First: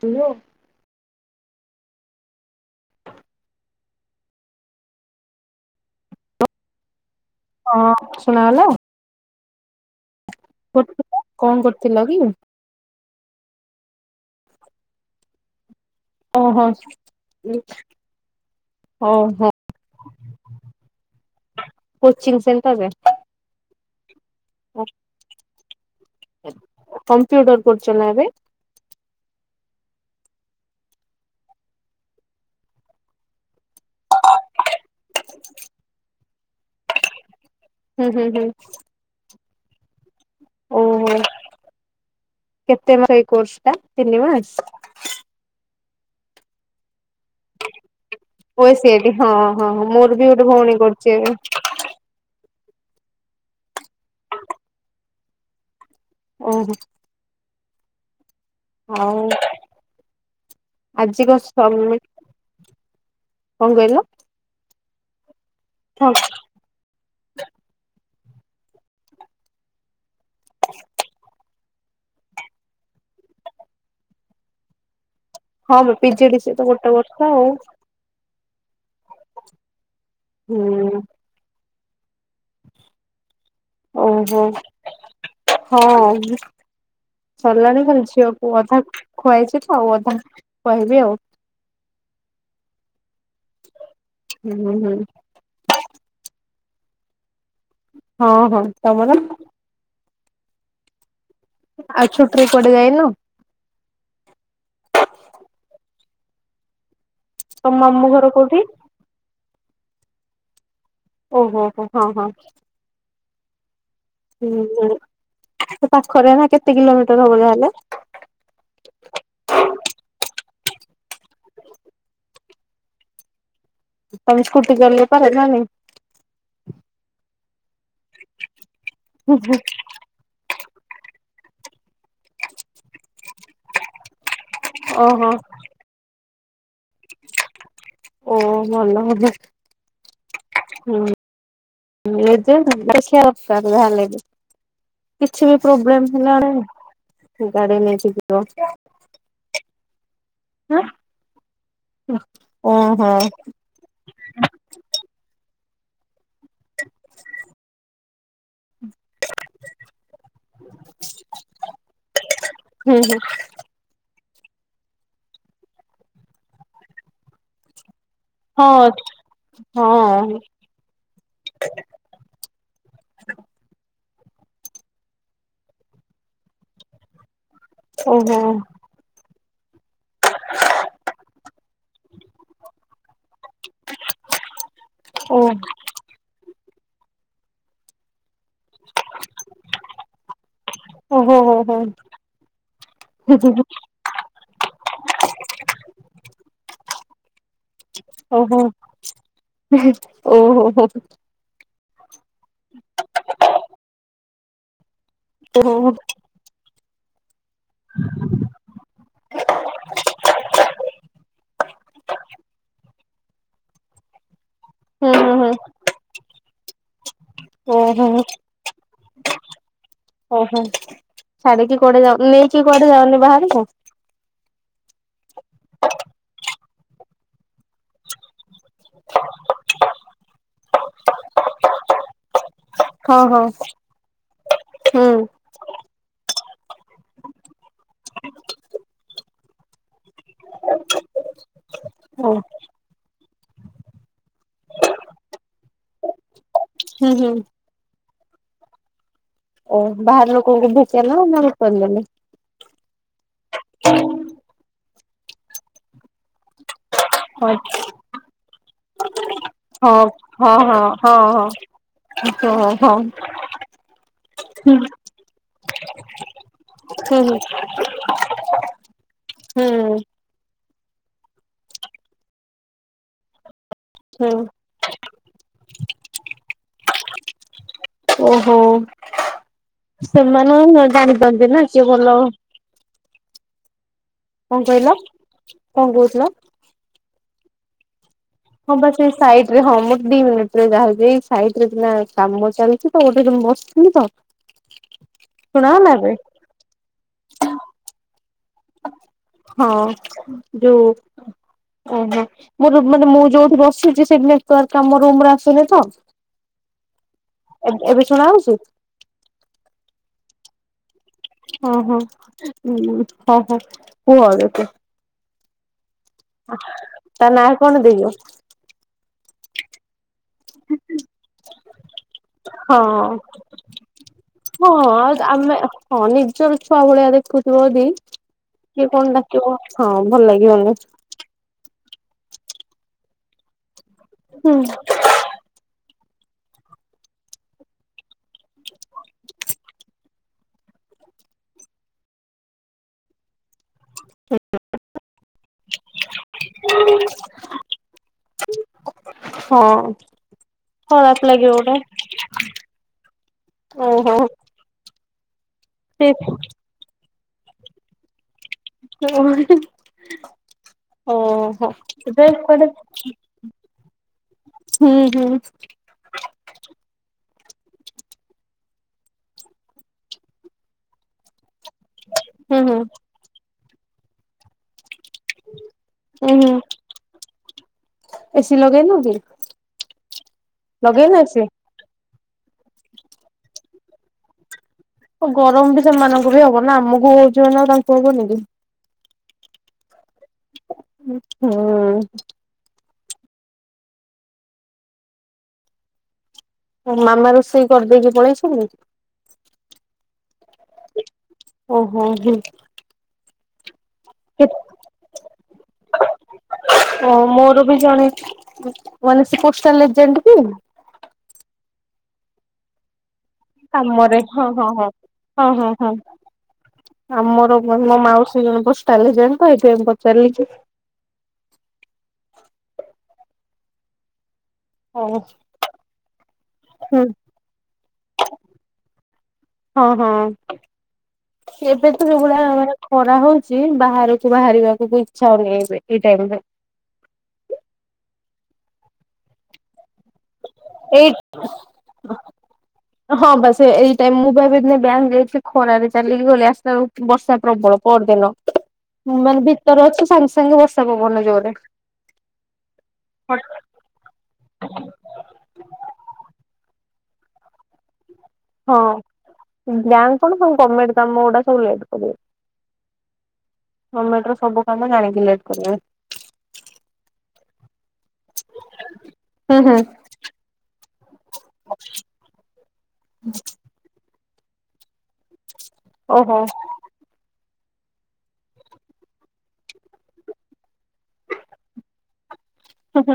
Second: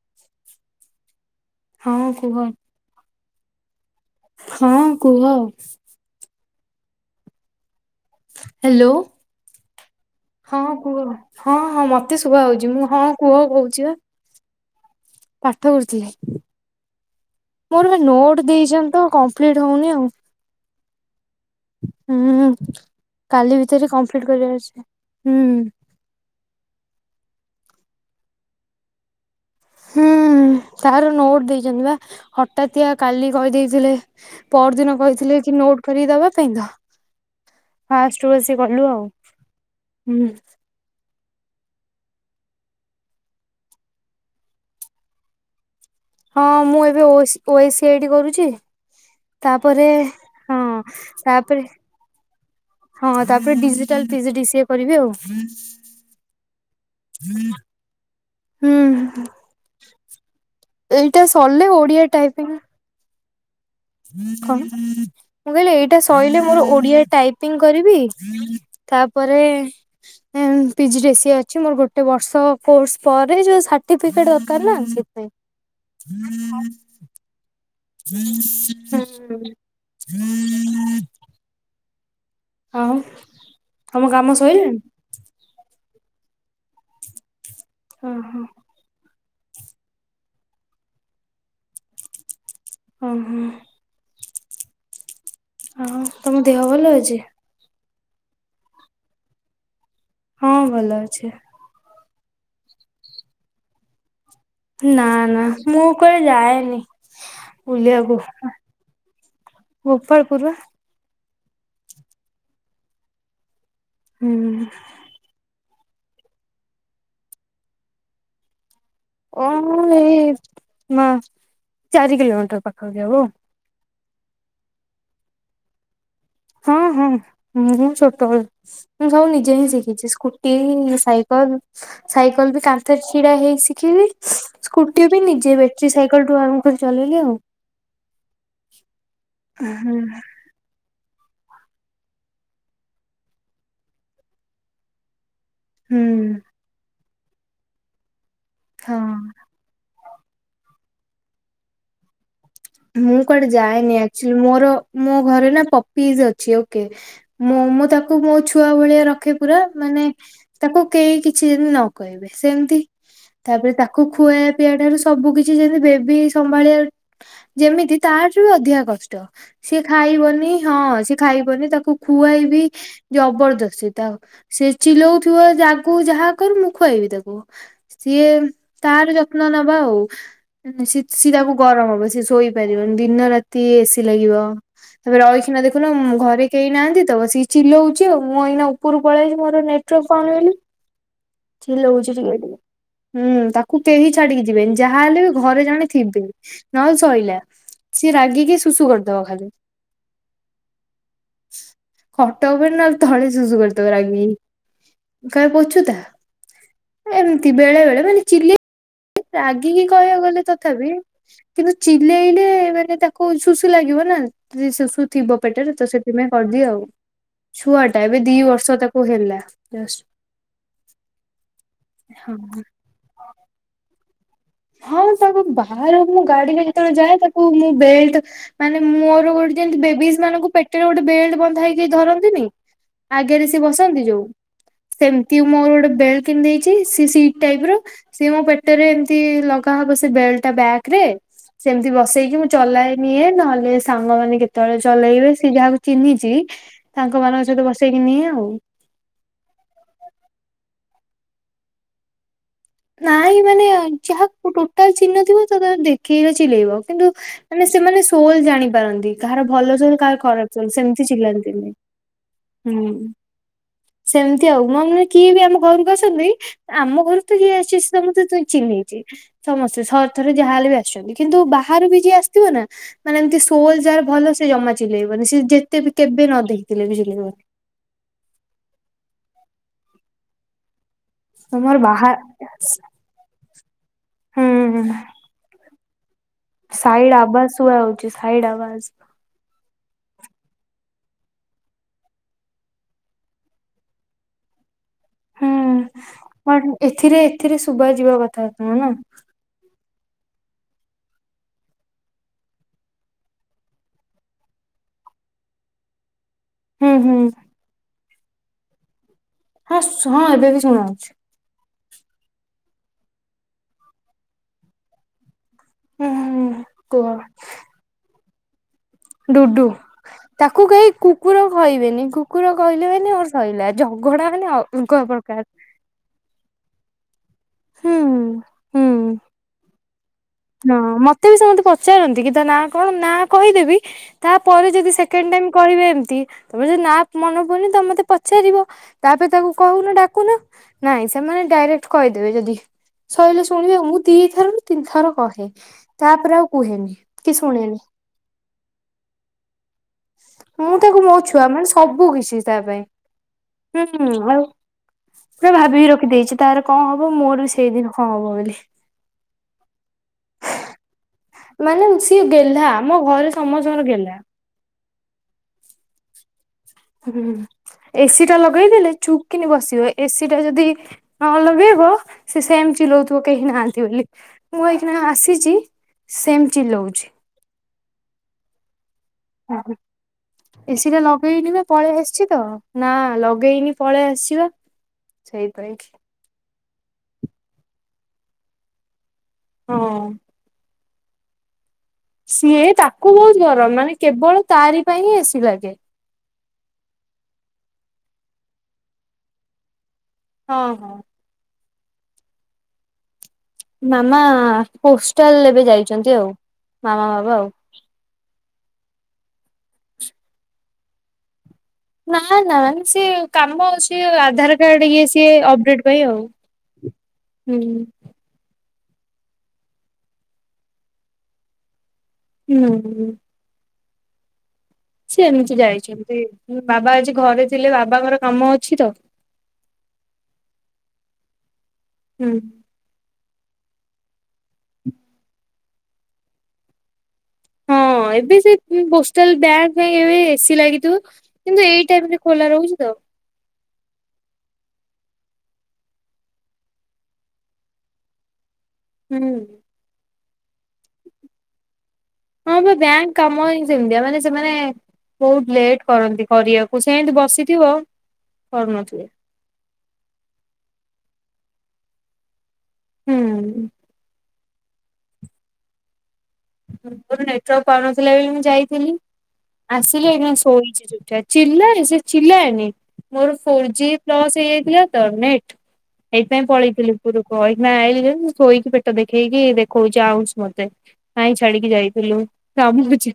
ତୁ ଆଉ। ହଁ କୁହ। ହଁ କୁହ। ହଁ ଶୁଣାଗଲା? ହ୍ୟାଲୋ ହଁ କୁହ ହଁ କଣ ହଁ କରୁଥିଲ ମତେ କି? ଶୁଭ ହଉଛି ମୁଁ ହଁ କୁହ କହୁଛି ବା। ପାଠ ପଢୁଥିଲି ଓହୋ ମୋର ବା ନୋଟ ଦେଇଛନ୍ତି ତ ଓହୋ କମ୍ପ୍ଲିଟ ହଉନି ଆଉ। କୋଚିଂ ହୁଁ ସେଣ୍ଟରରେ କାଲି ଭିତରେ କମ୍ପ୍ଲିଟ କରିବାର ଅଛି ହୁଁ। କମ୍ପ୍ୟୁଟର କରୁଛ ନା ଏବେ? ହୁଁ ତାର ନୋଟ ଦେଇଛନ୍ତି ବା ହଠାତିଆ କାଲି କହିଦେଇ ଥିଲେ ପହରଦିନ କହିଥିଲେ କି ନୋଟ କରି ଦବା ପାଇଁ ତ। ହୁଁ ହୁଁ ଫାଷ୍ଟରୁ ହୁଁ ଆସି ଗଲୁ ଆଉ ହୁଁ। ଓହୋ କେତେ ମାସ ଏଇ କୋର୍ସ ଟା ତିନି ମାସ? ହଁ ମୁଁ ଏବେ ଓସ O S C I T କରୁ ଛି ଓ ସେଇଠି ହଁ ହଁ ତାପରେ ହଁ ମୋର ବି ଗୋଟେ ହଁ ଭଉଣୀ କରୁଛି ଏବେ। ତାପ ହଁ ତାପରେ digital P G D C A କରିବି ଆଉ। ଓହୋ। ଆଉ ହୁଁ। ଏଇଟା ଆଜି କଣ ସରିଲେ ସବମିଟ ଓଡିଆ ଟାଇପିଂ କଣ କହିଲ? ମୁଁ କହିଲି ଏଇଟା ହଁ ସଇଲେ ମୋର ଓଡିଆ ଟାଇପ ପିଂ କରିବି ତାପରେ P G D C A ମୋର ଗୋଟେ ବର୍ଷ କୋର୍ସ ପରେ ଯୋଉ ସାର୍ଟିଫିକେଟ ଦରକାର ନା ସେଥିପାଇଁ। ହଁ ବେ P G D C A course ତ ଗୋଟେ ବର୍ଷ ଆଉ। ହୁଁ ହୁଁ। ହୁଁ। ଆଉ ତମ ଓ କାମ ହୋ। ସଇଲାଣି? ହଁ ସରିଲାଣି ଖାଲି ଓହୋ। ଝିଅକୁୁ ଅଧା ଖୁଆଇଛି ତ ଆଉ ଅଧା ଖୁଆଇବି ଆଉ। ହୁଁ ହୁଁ। ହୁଁ ହୁଁ। ଆଉ ତମ ଦେହ ଭଲ ଅଛି? ହଁ ହଁ ତମର? ହଁ ଭଲ ଅଛି। ଆଉ ଛୁଟିରେ କୁଆଡ଼େ ଯାଇନୁ? ନା ନା ମୁଁ କୁଆଡ଼େ ଯାଏନି ତମ ମାମୁଁ ବୁଲିବାକୁ। ଘର କୋଉଠି? ଗୋପାଳପୁର। ଓହୋ ହୋ ହଁ ହଁ। ହୁଁ ହୁଁ ସେ ପାଖରେ ପା କେତେ କିଲୋମିଟର ହବ ତାହେଲେ? ଓ ହୋ ଏଇ ଚାରି କିଲୋମିଟର ପାଖାପାଖି ହବ। ତମେ ସ୍କୁଟି ଚଲେଇ ପାର ନା ନାଇ? ହଁ ହଁ ମୁଁ ଛୋଟବେଳୁ ମୁଁ ସବୁ ନିଜେ ନିଜେ ଶିଖିଛି ସ୍କୁ ଟି ସାଇକେଲ ସାଇକଲ ବି କା ରେ ଛିଡା ହେଇ ଶିଖିଲି ସ୍କୁଟି ବି ଓହୋ ନିଜେ ବ୍ୟାଟେରୀ ସାଇକେଲ ଠୁ ଆରମ୍ଭ କରି ଚଲେଇଲି ଆଉ। ଓ ଭଲ କଥା ହୁଁ ହୁଁ। [unintelligible] କିଛି ବି ପ୍ରୋବ୍ଲେମ ହେଲା ହୁଁ। ବୋଲେ ଗାଡି ନେଇକି ଯିବ। ହଁ। ଆ ହଁ ମୁଁ କୁଆଡେ ଯାଏନି ଆକ୍ଚୁଆଲି ମୋର ମୋ ଘରେ ନା ପପିଜ୍ ଅଛି। ଓକେ ମୁଁ ମୁଁ ତାକୁ ମୋ ଛୁଆ ଭଳିଆ ରଖେ ପୁରା ମାନେ ତାକୁ କେହି କିଛି ଯେମିତି ନ କହିବେ ସେମିତି। ହୁଁ ତାପରେ ତାକୁ ଖୁଆ ପିଆବା ଠାରୁ ସବୁ କିଛି ଯେମିତି ବେବି ସମ୍ଭାଳିବା ଯେମିତି ତାଠାରୁ ବି ଅଧିକା ହୁଁ କଷ୍ଟ ହଁ ସିଏ ହଁ ଖାଇବନି। ହଁ ସେ ଖାଇବନି ତାକୁ ଖୁଆଇବି। ଜବରଦସ୍ତି ତା ସେ ଚିଲଉଥିବା ଯାହାକୁ ଯାହା କହିବ ମୁଁ ଖୁଆଇବି ତାକୁ। ସିଏ ଓହୋ ତାର ଯତ୍ନ ନବା ଆଉ ସିଏ ତାକୁ ଗରମ ହବ ସିଏ ଶୋଇ ଦିନ ରାତି ଏସି ଲାଗିବ ତାପରେ ଓ ରହିଖିଣା ଦେଖୁନ ଘରେ କେହି ନାହାନ୍ତି ବସିକି ଚିଲଉଛି ଆଉ ମୁଁ ଏଇନା ଉପରକୁ ପଳେଇଛି ମୋର ନେଟୱର୍କ ପାଉନି ବୋଲି। ଓହୋ ହୋ ଚିଲଉଛି ହୁଁ ହୋ ତାକୁ କେହିଁ ଛାଡିକି ଯିବେନି ଯାହାହଲେ ବି ଘରେ ଜଣେ ଥିବେ ନହେଲେ ଶଇଲା। ସିଏ ରାଗିକି ଓହୋ ଶୁଶୁ କରିଦବ ଖାଲି। ଓହୋ ହୋ ଓହୋ ହୁଁ ଖଟ ଉପରେ ନହଲେ ତଳେ ସୁୁସୁ କରିଦବ ରାଗିକି କ ପୋଛୁତା ଏମିତି ବେଳେ ବେଳେ ମାନେ ଚିଲେ ରାଗିକି କହିବାକୁ ଗଲେ ତଥାପି କିନ୍ତୁ ଚିଲେଇଲେ ମାନେ ତାକୁ କୋଉ ଶୁଶୁ ଲାଗିବ ନା ଯ ଶୁଶୁ ଥିବ ପେଟରେ ତ ସେଥିପାଇଁ କରିଦିଅ ଆଉ ହୁଁ ଛୁଆ ଟା ହୁଁ ଓହୋ ଏବେ ଦି ବର୍ଷ ତାକୁ ହେଲା ଜଷ୍ଟ୍ ଓହୋ। ଛାଡିକି କୁଆଡେ ଯାଉ ହଁ। ନେଇକି କୁଆଡେ ଯାଅନି ବାହାରକୁ। ହଁ ତାକୁ ବାହାର ମୁଁ ଗାଡିରେ ଯେତେବେଳେ ଯାଏ ତାକୁ ମୁଁ ବେଲଟ ମାନେ ମୋର ଗୋଟେ ଯେମିତି ବେବି ମାନଙ୍କୁ ପେଟରେ ଗୋଟେ ବେଲ୍ଟ ବନ୍ଧା ହେଇକୁ ଧରନ୍ତିନି। ହଁ ଆଗରେ ସେ ବସନ୍ତି ଯୋଉ ସେମିତି ହଁ। ମୋର ଗୋଟେ ବେଲ୍ଟ କିଣିଦେଇଛି ସିଏ ସିଟ ଟାଇପ ର ସି ମୋ ପେଟରେ ଏମିତି ଲଗାହବ ସେ ବେଲ୍ଟ ବ୍ୟାଗ ରେ ସେମିତି ଓ ବସେଇକି ମୁଁ ଚଲାଏ। ନିଏ ନହେଲେ ସାଙ୍ଗମାନେ କେତେବେଳେ ଚଲେଇବେ ସେ ଯାହାକୁ ଚିହ୍ନିଛି ହୁଁ ହୁଁ ସାଙ୍ଗମାନଙ୍କ ସହିତ ବସି ବସେଇକି ନିଏ ଆଉ ଓଃ ବାହାର ଲୋକଙ୍କୁ ଭେଟନା ନା ଭେଟନ୍ତିନି? ନାଇଁ ମାନେ ଯାହାକୁ ଟୋଟାଲ୍ ଚିହ୍ନି ନଥିବ ତ ତା ଦେଖେଇଲେ ଚିଲେଇବ, କିନ୍ତୁ ହଁ ମାନେ ସେମାନେ ସୋଲ୍ ଜାଣିପାରନ୍ତି। କାହାର ଭଲ ହଁ ଚଲ୍ କାହାର ହଁ ଖରାପ ଚଲ୍ ସେମିତି ହଁ ହଁ ଚିଲାନ୍ତି ନି, ହଁ ହଁ ହୁଁ। ହଁ ସେମତି ଆଉ ମୋ ହୁଁ ମାନେ କିଏ ବି ଆମ ଘରକୁ ଆସନ୍ତିି, ଆମ ହୁଁ ଘରୁ ତ କି ଆସିଛି ସମସ୍ତେ ତ ଚିହ୍ନେଇିଚି ସମସ୍ତେ ହୁଁ ସ ଥରେ ଯାହା ହେଲେବି ଆସିଛନ୍ତି କିନ୍ତୁ ବାହାରୁ ବି ଯିଏ ଆସଥିବ ନା ମାନେ ଏମିତି ସୋଲ୍ ଯାର ହୁଁ ଭଲ ସେ ଜମା ଚିଲେଇବନି, ସିଏ ଯେତେବି କେବେ ନ ଦେଖିଥିଲେ ବି ଚିଲେଇବନି। ଓହୋ, ସେମାନେ ନ ଜାଣି [unintelligible] ନ୍ତି ନା ତମର କିଏ ବାହା ଭଲ। ହୁଁ କଣ କହିଲ, କଣ କହୁଥିଲ? ସାଇଡ଼୍ ଆବାସ୍ ଶୁଭା ଛି ସାଇଡ଼ ଆ ହଁପା ସେ ସାଇଟ୍ ରେ ହଁ ମୋର ଦି ମିନିଟ୍ ରେ ଯାହାହଉଛି ସାଇଟରେ ସିନା କାମ ଚାଲିୁଛି ତ ଗୋଟେ ବସିଥିଲି ତ [inaudible] ଶୁଣ ନେବେ। କଣ ଏଥିରେ ଏଥିରେ ଶୁଭା ଯିବା କଥା ନୁହଁ ନା? ହଁ, ଯୋଉ ଓହୋ, ମୋ ରୁମ୍ ମାନେ ମୁ ଯୋଉଠି ବସିଛି ସେଇଟି ନେଟୱାର୍କ ତମ ରୁମ୍ ରେ ଆସୁନି ତ? ହୁଁ, ହୁଁ। ଏବ୍ ଏବେ ଶୁଣାହଉଛି? [unintelligible] ହଁ ଏବେବି ଶୁଣାହଉଛି। ହଁ ହଁ, [unintelligible] ହୁଁ ହୁଁ କୁହ ତା ନାଁ କଣ ଦେଇଚ? ଡୁଡୁ, ତାକୁ କେହି କୁକୁର ଖାଇବେନି। କୁକୁର ହଁ କହିଲେ ମାନେ ଅର୍ ସଇଲା, ଝଗଡା ମାନେ ଅ ହଁ ଅଲଗା ପ୍ରକାର। ଆମେ ହଁ ନିଜର ଛୁଆ ଭଳିଆ ଦେଖୁ। ଥୁବ ଯଦି, ହୁଁ କିଏ ହୁଁ କଣ ଡାକିବ ହଁ ଭଲ ହଁ ଲାଗିବନି। ମତେ ବି ସମତେ ପଚାରନ୍ତି କି ତା ନା କଣ ନାଁ କହିଦେବି ହୁଁ ତାପରେ ଯଦି ସେକେଣ୍ଡ୍ ଟାଇମ୍ କହିବେ ଏମତି ତାପରେ ଯଦି ନା ମନେ ପଡୁନି ତମେ ମତେ ପଚାରିବ ତାପରେ ତାକୁ କହୁନ ଡାକୁନ। ନାଇଁ ସେମାନେ ଡାଇରେକ୍ଟ କହିଦେବେ ଯଦି, ସଇଲେ ଶୁଣିବ। ମୁଁ ଦିଇଥରରୁ ତିନିଥର କହେ, ତାପରେ ଆଉ କୁହେନି କି ଶୁଣେନି। ହଁ ମୁଁ ତାକୁ ମୋ ଖରାପ ଛୁଆ ଲାଗିବ ମାନେ ଗୋଟେ ସବୁ କିଛି ତା ପାଇଁ। ହୁଁ ଓହୋ ହଉ। ସେ ଭାବିକି ସେ ରଖିଦେଇଛି ତାର କଣ ହବ ମୋର ବି ସେଇଦିନ କଣ ହବ ବୋଲି। [unintelligible] ଓହୋ ମାନେ ସିଏ ସେଥିପାଇଁ ଗେହ୍ଲା ଆମ କୁଆଡ଼େ ଘରେ ସମସ୍ତଙ୍କର ଗେହ୍ଲା ହୁଁ ହୁଁ। ହୁଁ। ଏସିିଟା ଲଗେଇଦେଲେ ଚୁପ୍ କିନି ବସିବ, ଏସିିଟା ଯଦି ନ ଲଗେଇବ ସେ ହୁଁ ସେମିତି ହୁଁ ଚିଲଉଥିବ କେହି ନାହାନ୍ତି ବୋଲି, ମୁଁ ଏହିକିନା ଆସିଛି। ଉଁ ସେମ ହୁଁ, ଚିଲଉଛି। ଏସି ଲଗେଇନୁ କି? [inaudible] ଏସି ଟା ଲଗେଇନ ଏସି ଲଗେଇନି ବା! ପଳେଇ ଆସିଛି ତ! ନା, ଲଗେଇନି ପଳେଇ ଆସିଛି ବା। ଅ ଗରମ ସେଇଥିପାଇଁ ବି କି ସେମାନଙ୍କୁ ବି ହବ ନା, ଆମକୁ ହଉଛି ମାନେ ତାଙ୍କୁ ହବନି କି? ହଁ, ହଁ। ହୁ, ହୁଁ। ସିଏ ତାକୁ ବହୁତ୍ ଗରମ। ମାନେ କେବଳ ତାରି ପାଇଁ ହିଁ ଏ ସି ଲାଗେ। ମାମା ରୋଷେଇ କରିଦେଇକି ପଳେଇଚନ୍ତିି? ହଁ, ହଁ। ଓହୋ, ହୁଁ। ମାମା-ଆ କେତ ପୋଷ୍ଟାଲ୍ ଏବେ ଯାଇଛନ୍ତି ଆଉ। ମାମା ବାବା ଆଉ। ମୋର ବି ଜଣେ, ମାନେ ସେ ପୋଷ୍ଟାଲ୍ ଏଜେଣ୍ଟ କି? ନାଁ, ନାଁ ସେ କାମ ସେ କାମରେ ହଁ ଆଧାର ହଁ ହଁ। କାର୍ଡ ଇଏ‌ ସିଏ ହଁ ଅପ୍ ହଁ ଡେଟ୍ ହଁ ପାଇଁ ଆଉ। ଆମର ହୁଁ। [unintelligible] ମୋ ମାଉସୀ ଜଣେ ପୋଷ୍ଟାଲ୍ ଏଜେଣ୍ଟ ତ ହେଥିପାଇଁ ପଚାରଲି କି ହୁଁ, ହୁଁ। ହଉ ସେ ଏମିତି ଯାଇଚନ୍ତି। ବାବା ହୁଁ ଆଜି ଘରେ ଥିଲେ, ବାବାଙ୍କର କାମ ଅଛି ତ! ହଁ, ହଁ। ଏବେତ୍ ହୁଁ। ଖରା ହଉଚି, ବାହାରକୁ ବାହାରିବାକୁ ବି ଇଚ୍ଛା ହଉନ ଏବେ, ଏଇ ଟାଇମ୍ ରେ। ହଁ। ଏବେ ସେଇ ପୋଷ୍ଟାଲ୍ ବ୍ୟାଙ୍କ୍ ପାଇଁ ଏବେ ଏ ସି ଲାଗିଥିବ, ଏଇ କିନ୍ତୁ ଏଇ ଟାଇମ୍ ରେ ଖୋଲା ରହୁଛି ତ! ହଁ ବା ସେୟା ଏଇ ଟାଇମ୍। ମୁଁ ଭାବେ ନେ ବ୍ୟାଙ୍କ୍ ଯାଇଛି ଖରାରେ ଚାଲିକି ଗଲି ଆସିଲା ବେଳକୁ ବର୍ଷା ପ୍ରବଳ। ପରଦିନ, ହୁଁ। ମାନେ ଭିତରେ ଅଛି ସାଙ୍ଗେ ସାଙ୍ଗେ ବର୍ଷା ପବନ ଜୋର୍ ରେ। ହଁ, ବା ବ୍ୟାଙ୍କ୍ କାମ ଇଁ ସେମିତିଆ, ମାନେ ସେମାନେ ବହୁତ ଲେଟ୍ କରନ୍ତି କରିଆକୁ। ସେଁତି ବସିଥିବ ହଁ, କରୁନଥିବେ। ଜାଣିଶୁଣି ସବୁ ଗମେଣ୍ଟ କାମ ଗୁଡା ସବୁ ଲେଟ୍ କରିବେ। ହୁଁ। ଗମେଣ୍ଟର ସବୁ କାମ ଜାଣିକି ଲେଟ୍ କରିବେ। [unintelligible] ମୋର ନେଟୱାର୍କ ପାଉ ନଥିଲା ବୋଲି ମୁଁ ଯାଇଥିଲି। ହୁଁ ହୁଁ ଆସିଲି ଏଇକ୍ଷୀଣା ଶୋଇଛି ଚୁପଚାପ୍ ଚିଲ୍ଲାଏ ସେ, ଚିଲ୍ଲାଏନି ମୋର ଫୋର୍ ଜି ଲସ୍ ହେଇଯାଇଥିଲା ତ ନେଟ୍, ଓହୋ ହେଇଥିପାଇଁ ପଳେଇଥିଲୁ। [unintelligible] ଆଇଲି ଯେମିତି ଶୋଇକି ପେଟ ଦେଖେଇକି ଦେଖଉଛି ଆଉଁସ ମତେ। କାଇଁ ଛାଡିକି ଯାଇଥିଲୁ? କାମୁଡୁଛି,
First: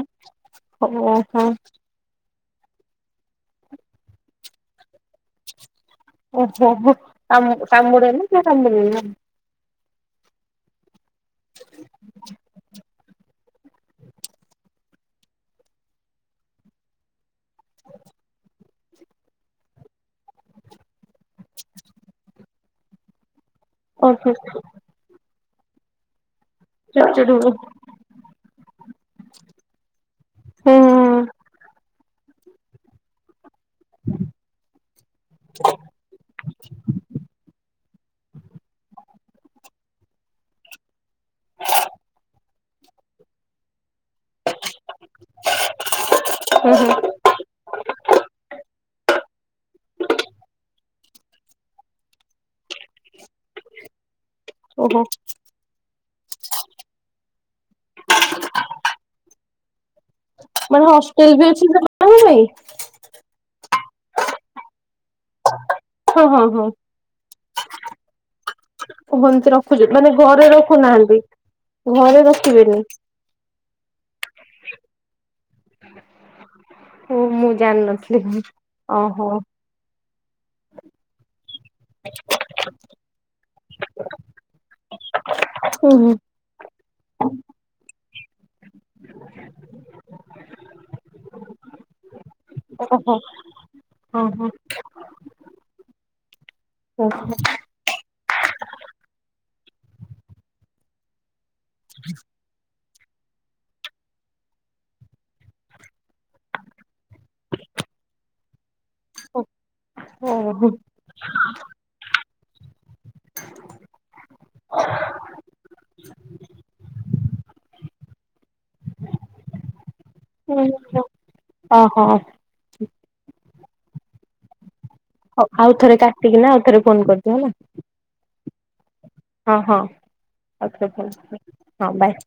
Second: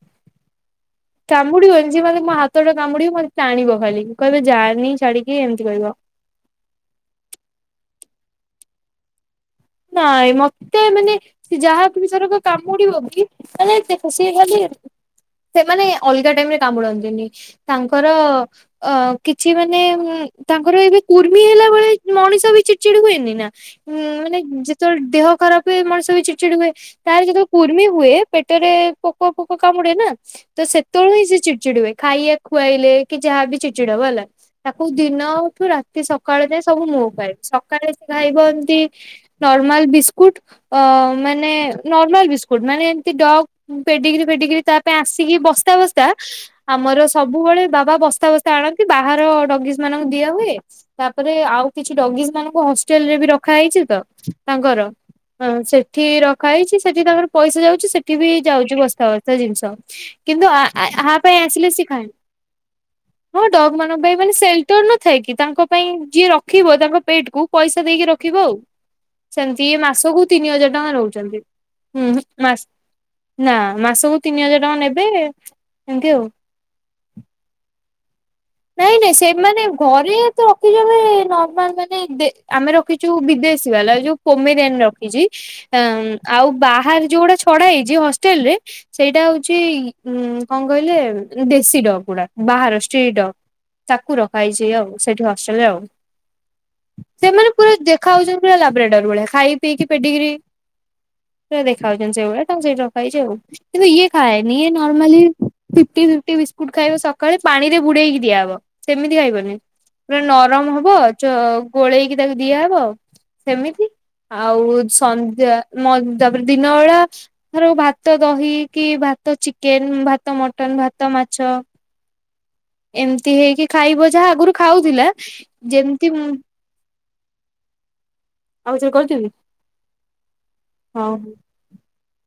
ହୁଁ ହୁଁ କାମୁଡିବ ଜି ମାନେ ମୋ ହାତଟା କାମୁଡିକି ମୋତେ ଟାଣିବ ଖାଲି, କହିବ ଯାଆନି ଛାଡିକି, ଏମିତି କହିବ। ଓହୋ, ହୋ, କାମୁ -କାମୁଡ଼େନି ସିଏ, କାମୁଡ଼ିବେନି ନାଇଁ। ନାଇଁ, ମତେ ମାନେ ସେ ଯାହା ବି ସରକ କାମୁଡିବ କି! ସେମାନେ ସିଏ ଖାଲି ଅଲଗା ଟାଇମ୍ ରେ କାମୁଡନ୍ତିନି। ତାଙ୍କର ଅ କିଛି ମାନେ ଉଁ ତାଙ୍କର ଏବେ କୁର୍ମି ହେଲା ବଳେ ମଣିଷ ବି ଚିଡ଼୍ ଚିଡ୍ ହୁଏନି ନା! ଅଫିସ୍। ଯେତଳ ଦେହ ଖରାପ ହୁଏ, ମଣିଷ ବି ଚିଡ୍ ଚିଡ୍ ହୁଏ, ଚିଡ୍ ତାର ଚିଡ୍ ଯେତେଳେ ହୁଏ କୁର୍ମୀ ହୁଏ, ପେଟରେ ପୋକ ଫୋକ କାମୁଡେ ନା। ତ ହୁଁ ସେତେବେଳୁ ହିଁ ସେ ଚିଡ୍ ଚିଡ୍ ହୁଏ। ଖାଇଆ ଖୁଆଇଲେ କି ଯାହାବି ଚିଡ୍ ଚିଡ୍ ହବ ହେଲା। ତାକୁ ଦିନଉଠୁ ରାତି ସକାଳ ଯାଏ ସବୁ ମୁଁ ଖୁଆଏ। ସ କାଳେ ସେ ଖାଇବ ଏମତି ନର୍ମାଲ୍ ବିସ୍କୁଟ୍ ଅ ମାନେ, ନର୍ମାଲ୍ ବିସ୍କୁଟ୍ ମାନେ ଏମତି ଡଗ୍ ପେଡିଗ୍ରି ଏବେ ଟିକେ ତା ପାଇଁ ଆସିକି ବସ୍ତା ବସ୍ତା ହୁଁ ଆମର ହୁଁ ସବୁବେଳେ ବାବା ବସ୍ତା ବସ୍ତା ଆଣନ୍ତି ବାହାର ଡଗିସ ମାନଙ୍କୁ ଦିଆ ହୁଏ। ତାପରେ ଆଉ କିଛି ଡଗିଜି ମାନଙ୍କୁ ହଷ୍ଟେଲ ରେ ବି ରଖା ହେଇଛି ତ ତାଙ୍କର ଓହୋ ହଁ ସେଠି ରଖା ହେଇଛି ସେଠି ତାଙ୍କର ପଇସା ଯାଉଛି ସେଠି ବି ଯାଉଛି ବସ୍ତା ବସ୍ତା ଜିନିଷ କିନ୍ତୁ ମାନେ ଆ ପାଇଁ ହଷ୍ଟେଲ ବି ଅଛି ଆସିଲେ ସେି ଖାଏ ସେମାନଙ୍କ ପାଇଁ? ହଁ ଡଗ୍ ମାନଙ୍କ ପାଇଁ ମାନେ ସେ ପର ନଥାଏ କି ତାଙ୍କ ପାଇଁ ହଁ ଯିଏ ହଁ ହଁ ରଖିବ ତାଙ୍କ ପେଟ କୁ ପଇସା ଦେଇକି ରଖିବ ଆଉ। [unintelligible] ସେମିତି ଏ ରଖୁଛ ମାନେ ମାସକୁ ଘରେ ତିନି ହଜାର ଟଙ୍କା ରଖୁନାହାନ୍ତି ରଉଛନ୍ତି ହଁ ଘରେ ହୁଁ ମାସ ରଖିବେନି? ନା ମାସକୁ ତିନି ହଜାର ଟଙ୍କା ନେବେ ଏମିତି ଆଉ। ହ ମୁଁ ଜାଣିନଥିଲି। ନାଇଁ ନାଇଁ ଓହୋ ସେମାନେ ଘରେ ତ ରଖିଯିବ ନର୍ମାଲ ମାନେ ନ ଆମେ ରଖିଛୁ ବିଦେଶୀ ବାଲା ଯୋଉ ପୋମେରିଆାନ ରଖିଛି ଓହୋ ଆଉ ବାହାରେ ଯୋଉଗୁଡା ଛଡା ହେଇଛି ହଷ୍ଟେଲ ରେ ସେଇଟା ହଉଛି ଉ କଣ କହିଲେ ଦେଶୀ ଡ ଗୁଡା ବାହାର ସ୍ତ୍ରୀ ଡ ତାକୁ ରଖା ଓହୋ ହେଇଛି ଆଉ ସେଇଠି ହଷ୍ଟେଲରେ ଆଉ ଓହୋ। ସେମାନେ ପୁରା ଦେଖା ହଉ ପୁରା ଲାବୋରେଟରୀ ଭଳିଆ ଖାଇ ପିଇକି ପିଟିକରି ପୁରା ଦେଖା ହାଉଛନ୍ତି ସେଇଭଳିଆ ତାଙ୍କୁ ସେଇଟି ରଖା ହେଇଛି ଆଉ। କୁନ୍ତି ଇଏ ଖାଏନି ନର୍ମାଲ ଫିଟି ଫିଟି ବିସ୍କୁଟ ଖାଇବ ସକାଳେ ପାଣିରେ ବୁଡ଼େଇ କି ଦିଆ ହବ ସେମିତି ଖାଇବନି ପୁରା ଓହୋ ନରମ ହବ ଚୋ ଗୋଳେଇକି ତାକୁ ଦିଆହବ। ସେମିତି ଆଉ ସନ୍ଧ୍ୟା ତାପରେ ଦିନ ବେଳା ର ଭାତ ଦହି କି ଭାତ ଚିକେନ ଭାତ ମଟନ ଭାତ ମାଛ ଓହୋ। ଏମିତି ହେଇକି ଖାଇବ ଯାହା ଆଗରୁ ଖାଉଥିଲା। ହଉ ଆଉ ଥରେ ଯେମିତି ମୁଁ କାଟିକି ନା ଆଉ ଥରେ ଫୋନ କରିଛି ହେଲା। ଆଉ ଥରେ କରିଦେବି। ହଁ ହଁ ଥରେ କର ହଉ। ଭଲ ହଁ ବାଏ।